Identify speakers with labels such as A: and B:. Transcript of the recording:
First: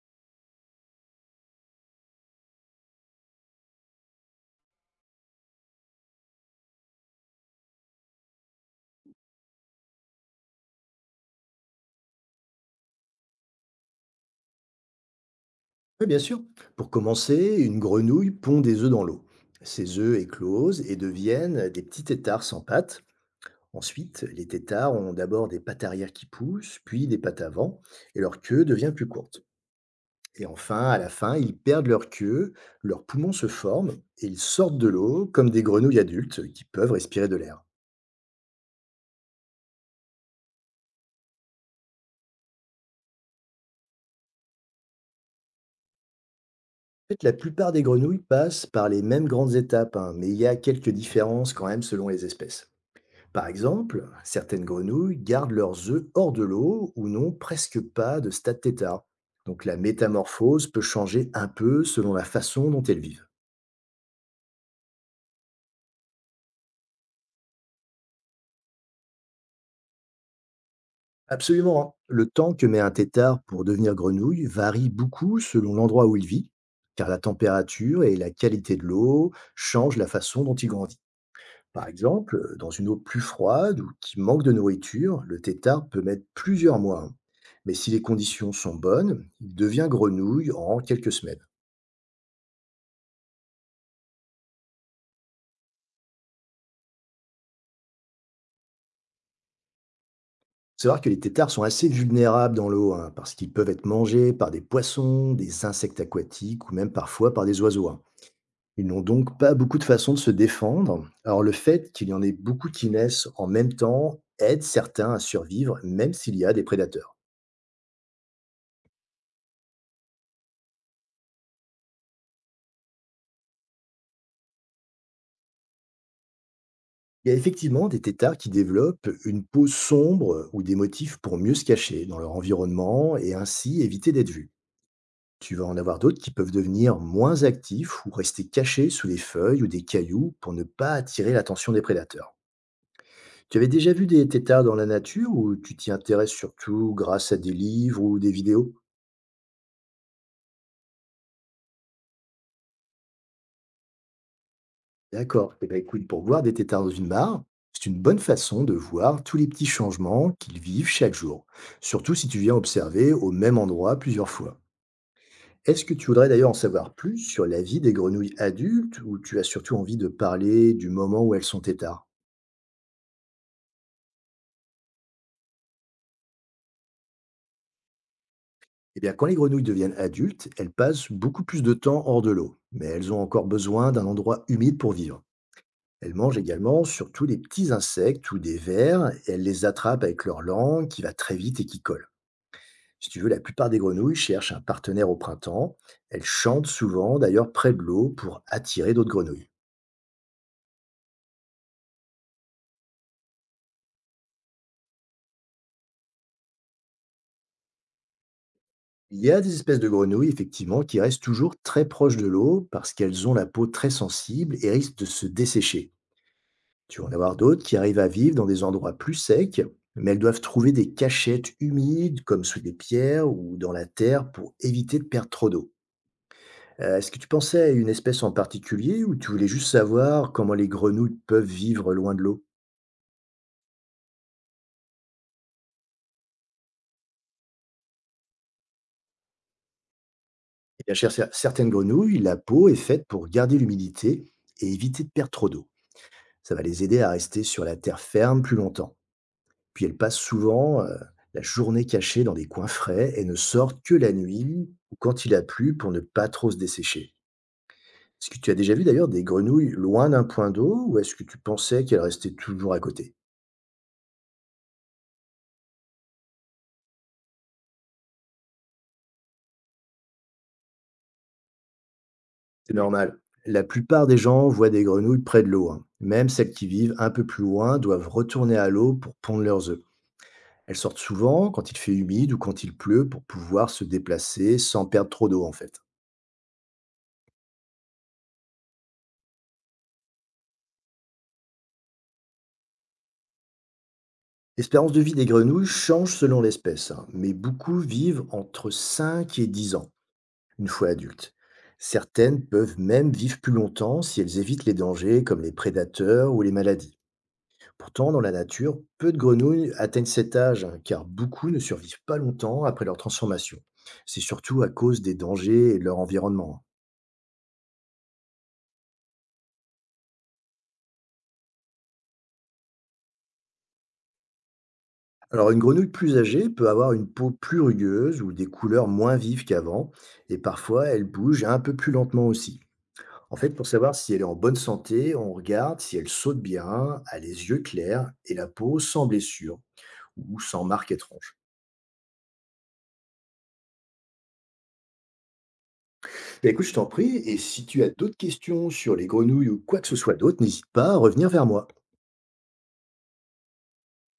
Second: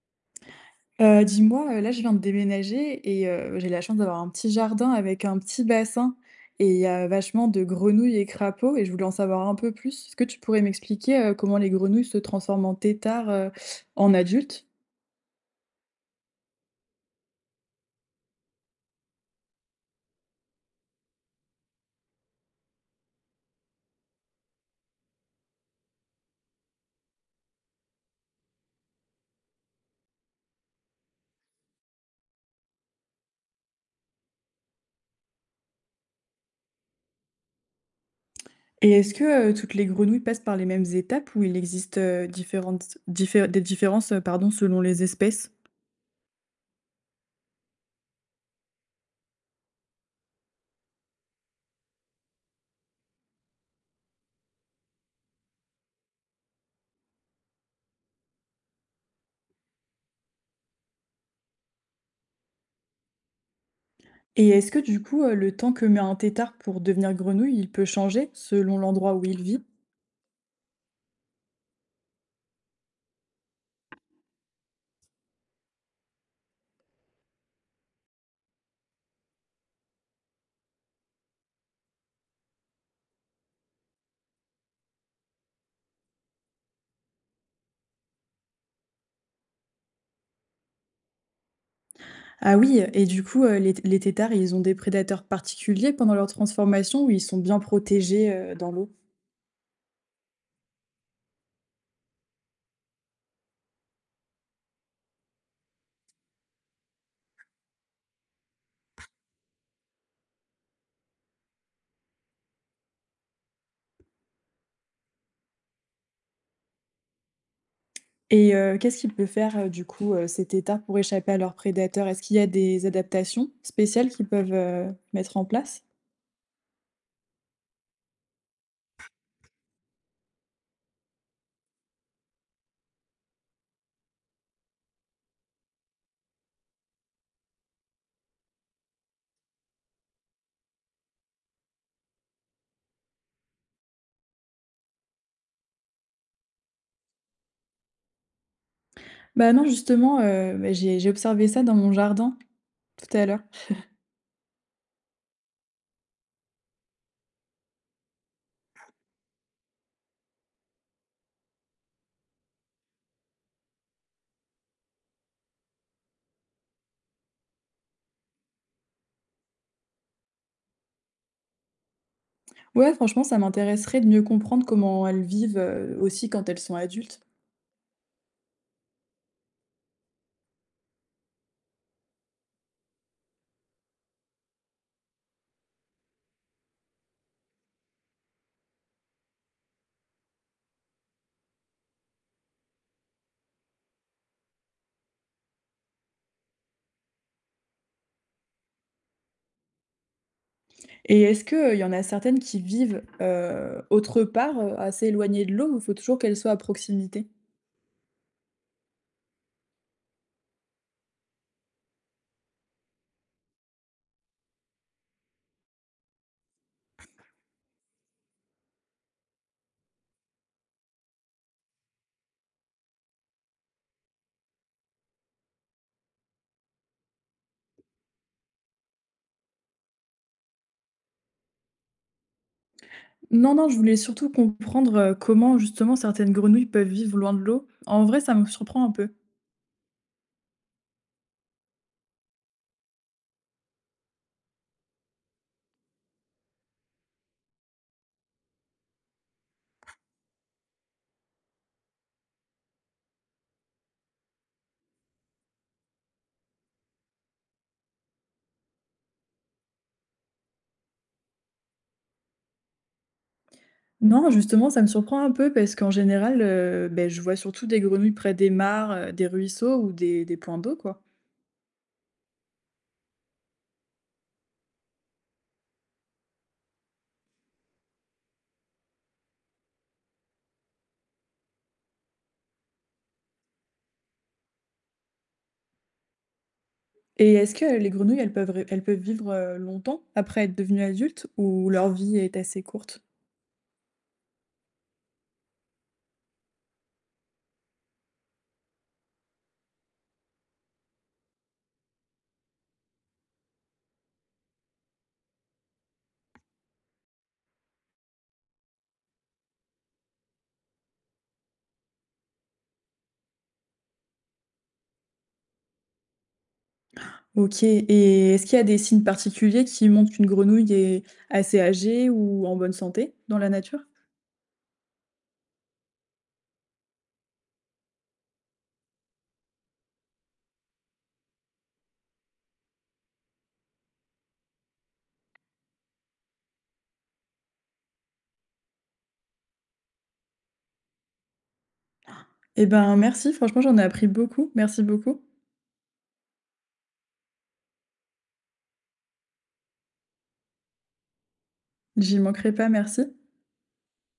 A: Dis-moi, là, je viens de déménager et j'ai la chance d'avoir un petit jardin avec un petit bassin et il y a vachement de grenouilles et crapauds et je voulais en savoir un peu plus. Est-ce que tu pourrais m'expliquer, comment les grenouilles se transforment en têtards, en adultes?
B: Oui, bien sûr. Pour commencer, une grenouille pond des œufs dans l'eau. Ces œufs éclosent et deviennent des petits têtards sans pattes. Ensuite, les têtards ont d'abord des pattes arrière qui poussent, puis des pattes avant, et leur queue devient plus courte. Et enfin, à la fin, ils perdent leur queue, leurs poumons se forment et ils sortent de l'eau comme des grenouilles adultes qui peuvent respirer de l'air. En
A: Et est-ce que, toutes les grenouilles passent par les mêmes étapes ou il existe, différentes diffé des différences, pardon, selon les espèces?
B: fait, la plupart des grenouilles passent par les mêmes grandes étapes, hein, mais il y a quelques différences quand même selon les espèces. Par exemple, certaines grenouilles gardent leurs œufs hors de l'eau ou n'ont presque pas de stade θ. Donc la métamorphose peut changer un peu selon la façon dont elles vivent.
A: Et est-ce que du coup, le temps que met un têtard pour devenir grenouille, il peut changer selon l'endroit où il vit?
B: Absolument, hein. Le temps que met un tétard pour devenir grenouille varie beaucoup selon l'endroit où il vit, car la température et la qualité de l'eau changent la façon dont il grandit. Par exemple, dans une eau plus froide ou qui manque de nourriture, le tétard peut mettre plusieurs mois, hein. Mais si les conditions sont bonnes, il devient grenouille en quelques semaines.
A: Ah oui, et du coup, les têtards, ils ont des prédateurs particuliers pendant leur transformation ou ils sont bien protégés, dans l'eau?
B: C'est vrai que les têtards sont assez vulnérables dans l'eau, hein, parce qu'ils peuvent être mangés par des poissons, des insectes aquatiques ou même parfois par des oiseaux, hein. Ils n'ont donc pas beaucoup de façons de se défendre. Alors le fait qu'il y en ait beaucoup qui naissent en même temps aide certains à survivre, même s'il y a des prédateurs.
A: Et qu'est-ce qu'ils peuvent faire, du coup, ces têtards pour échapper à leurs prédateurs? Est-ce qu'il y a des adaptations spéciales qu'ils peuvent, mettre en place?
B: Il y a effectivement des têtards qui développent une peau sombre ou des motifs pour mieux se cacher dans leur environnement et ainsi éviter d'être vus. Tu vas en avoir d'autres qui peuvent devenir moins actifs ou rester cachés sous les feuilles ou des cailloux pour ne pas attirer l'attention des prédateurs. Tu avais déjà vu des têtards dans la nature ou tu t'y intéresses surtout grâce à des livres ou des vidéos?
A: Bah, non, justement, bah, j'ai observé ça dans mon jardin tout à l'heure.
B: D'accord. Eh ben écoute, pour voir des têtards dans une mare, c'est une bonne façon de voir tous les petits changements qu'ils vivent chaque jour, surtout si tu viens observer au même endroit plusieurs fois. Est-ce que tu voudrais d'ailleurs en savoir plus sur la vie des grenouilles adultes ou tu as surtout envie de parler du moment où elles sont têtards?
A: Ouais, franchement, ça m'intéresserait de mieux comprendre comment elles vivent, aussi quand elles sont adultes.
B: Eh bien, quand les grenouilles deviennent adultes, elles passent beaucoup plus de temps hors de l'eau, mais elles ont encore besoin d'un endroit humide pour vivre. Elles mangent également surtout des petits insectes ou des vers, et elles les attrapent avec leur langue qui va très vite et qui colle. Si tu veux, la plupart des grenouilles cherchent un partenaire au printemps. Elles chantent souvent, d'ailleurs près de l'eau, pour attirer d'autres grenouilles.
A: Et est-ce qu'il y en a certaines qui vivent, autre part, assez éloignées de l'eau ou il faut toujours qu'elles soient à proximité?
B: Il y a des espèces de grenouilles, effectivement, qui restent toujours très proches de l'eau parce qu'elles ont la peau très sensible et risquent de se dessécher. Tu vas en avoir d'autres qui arrivent à vivre dans des endroits plus secs, mais elles doivent trouver des cachettes humides, comme sous des pierres ou dans la terre, pour éviter de perdre trop d'eau. Est-ce que tu pensais à une espèce en particulier ou tu voulais juste savoir comment les grenouilles peuvent vivre loin de l'eau?
A: Non, non, je voulais surtout comprendre, comment justement certaines grenouilles peuvent vivre loin de l'eau. En vrai, ça me surprend un peu.
B: Eh bien, chez certaines grenouilles, la peau est faite pour garder l'humidité et éviter de perdre trop d'eau. Ça va les aider à rester sur la terre ferme plus longtemps. Puis elles passent souvent la journée cachées dans des coins frais et ne sortent que la nuit ou quand il a plu pour ne pas trop se dessécher. Est-ce que tu as déjà vu d'ailleurs des grenouilles loin d'un point d'eau ou est-ce que tu pensais qu'elles restaient toujours à côté?
A: Non, justement, ça me surprend un peu parce qu'en général, beh, je vois surtout des grenouilles près des mares, des ruisseaux ou des points d'eau, quoi.
B: C'est normal. La plupart des gens voient des grenouilles près de l'eau, hein. Même celles qui vivent un peu plus loin doivent retourner à l'eau pour pondre leurs œufs. Elles sortent souvent quand il fait humide ou quand il pleut pour pouvoir se déplacer sans perdre trop d'eau en fait.
A: Et est-ce que les grenouilles, elles peuvent vivre, longtemps après être devenues adultes ou leur vie est assez courte?
B: L'espérance de vie des grenouilles change selon l'espèce, hein, mais beaucoup vivent entre 5 et 10 ans, une fois adultes. Certaines peuvent même vivre plus longtemps si elles évitent les dangers comme les prédateurs ou les maladies. Pourtant, dans la nature, peu de grenouilles atteignent cet âge, hein, car beaucoup ne survivent pas longtemps après leur transformation. C'est surtout à cause des dangers et de leur environnement, hein.
A: OK et est-ce qu'il y a des signes particuliers qui montrent qu'une grenouille est assez âgée ou en bonne santé dans la nature?
B: Alors une grenouille plus âgée peut avoir une peau plus rugueuse ou des couleurs moins vives qu'avant, et parfois elle bouge un peu plus lentement aussi. En fait, pour savoir si elle est en bonne santé, on regarde si elle saute bien, a les yeux clairs et la peau sans blessure ou sans marque étrange.
A: Eh ben, merci, franchement, j'en ai appris beaucoup. Merci beaucoup.
B: Bah, écoute, je t'en prie, et si tu as d'autres questions sur les grenouilles ou quoi que ce soit d'autre, n'hésite pas à revenir vers moi.
A: J'y manquerai pas, merci.